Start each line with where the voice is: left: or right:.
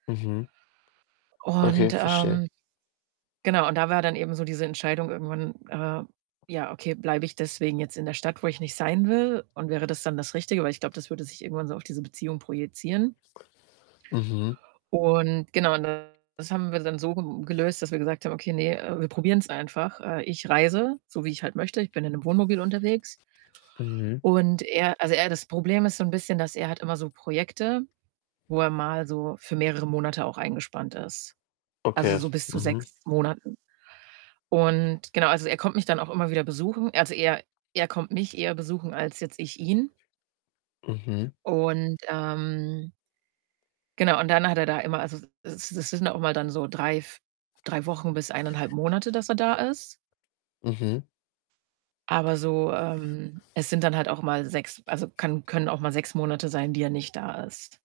left: Mhm.
right: Und,
left: Okay, verstehe.
right: ähm, genau. Und da war dann eben so diese Entscheidung irgendwann, äh: „Ja, okay, bleibe ich deswegen jetzt in der Stadt, wo ich nicht sein will und wäre das dann das Richtige?” Weil ich glaube, das würde sich irgendwann so auf diese Beziehung projizieren.
left: Mhm.
right: Und, genau, und das haben wir dann so ge gelöst, dass wir gesagt haben: „Okay, ne, äh, wir probieren's einfach.” Äh, ich reise, so wie ich halt möchte, ich bin in 'nem Wohnmobil unterwegs.
left: Mhm.
right: Und er also, er das Problem ist so 'n bisschen, dass er hat immer so Projekte, wo er mal so für mehrere Monate auch eingespannt ist, also,
left: Okay,
right: so bis zu
left: mhm.
right: 6 Monaten. Und genau, also, er kommt mich dann auch immer wieder besuchen. Also, er er kommt mich eher besuchen als jetzt ich ihn.
left: Mhm.
right: Und, ähm genau. Und dann hat er da immer, also es es s sind auch mal dann so 3, v 3 Wochen bis 1 1/2 Monate, dass er da ist.
left: Mhm.
right: Aber so, ähm, es sind dann halt auch mal 6 also, kann können auch mal 6 Monate sein, die er nicht da ist.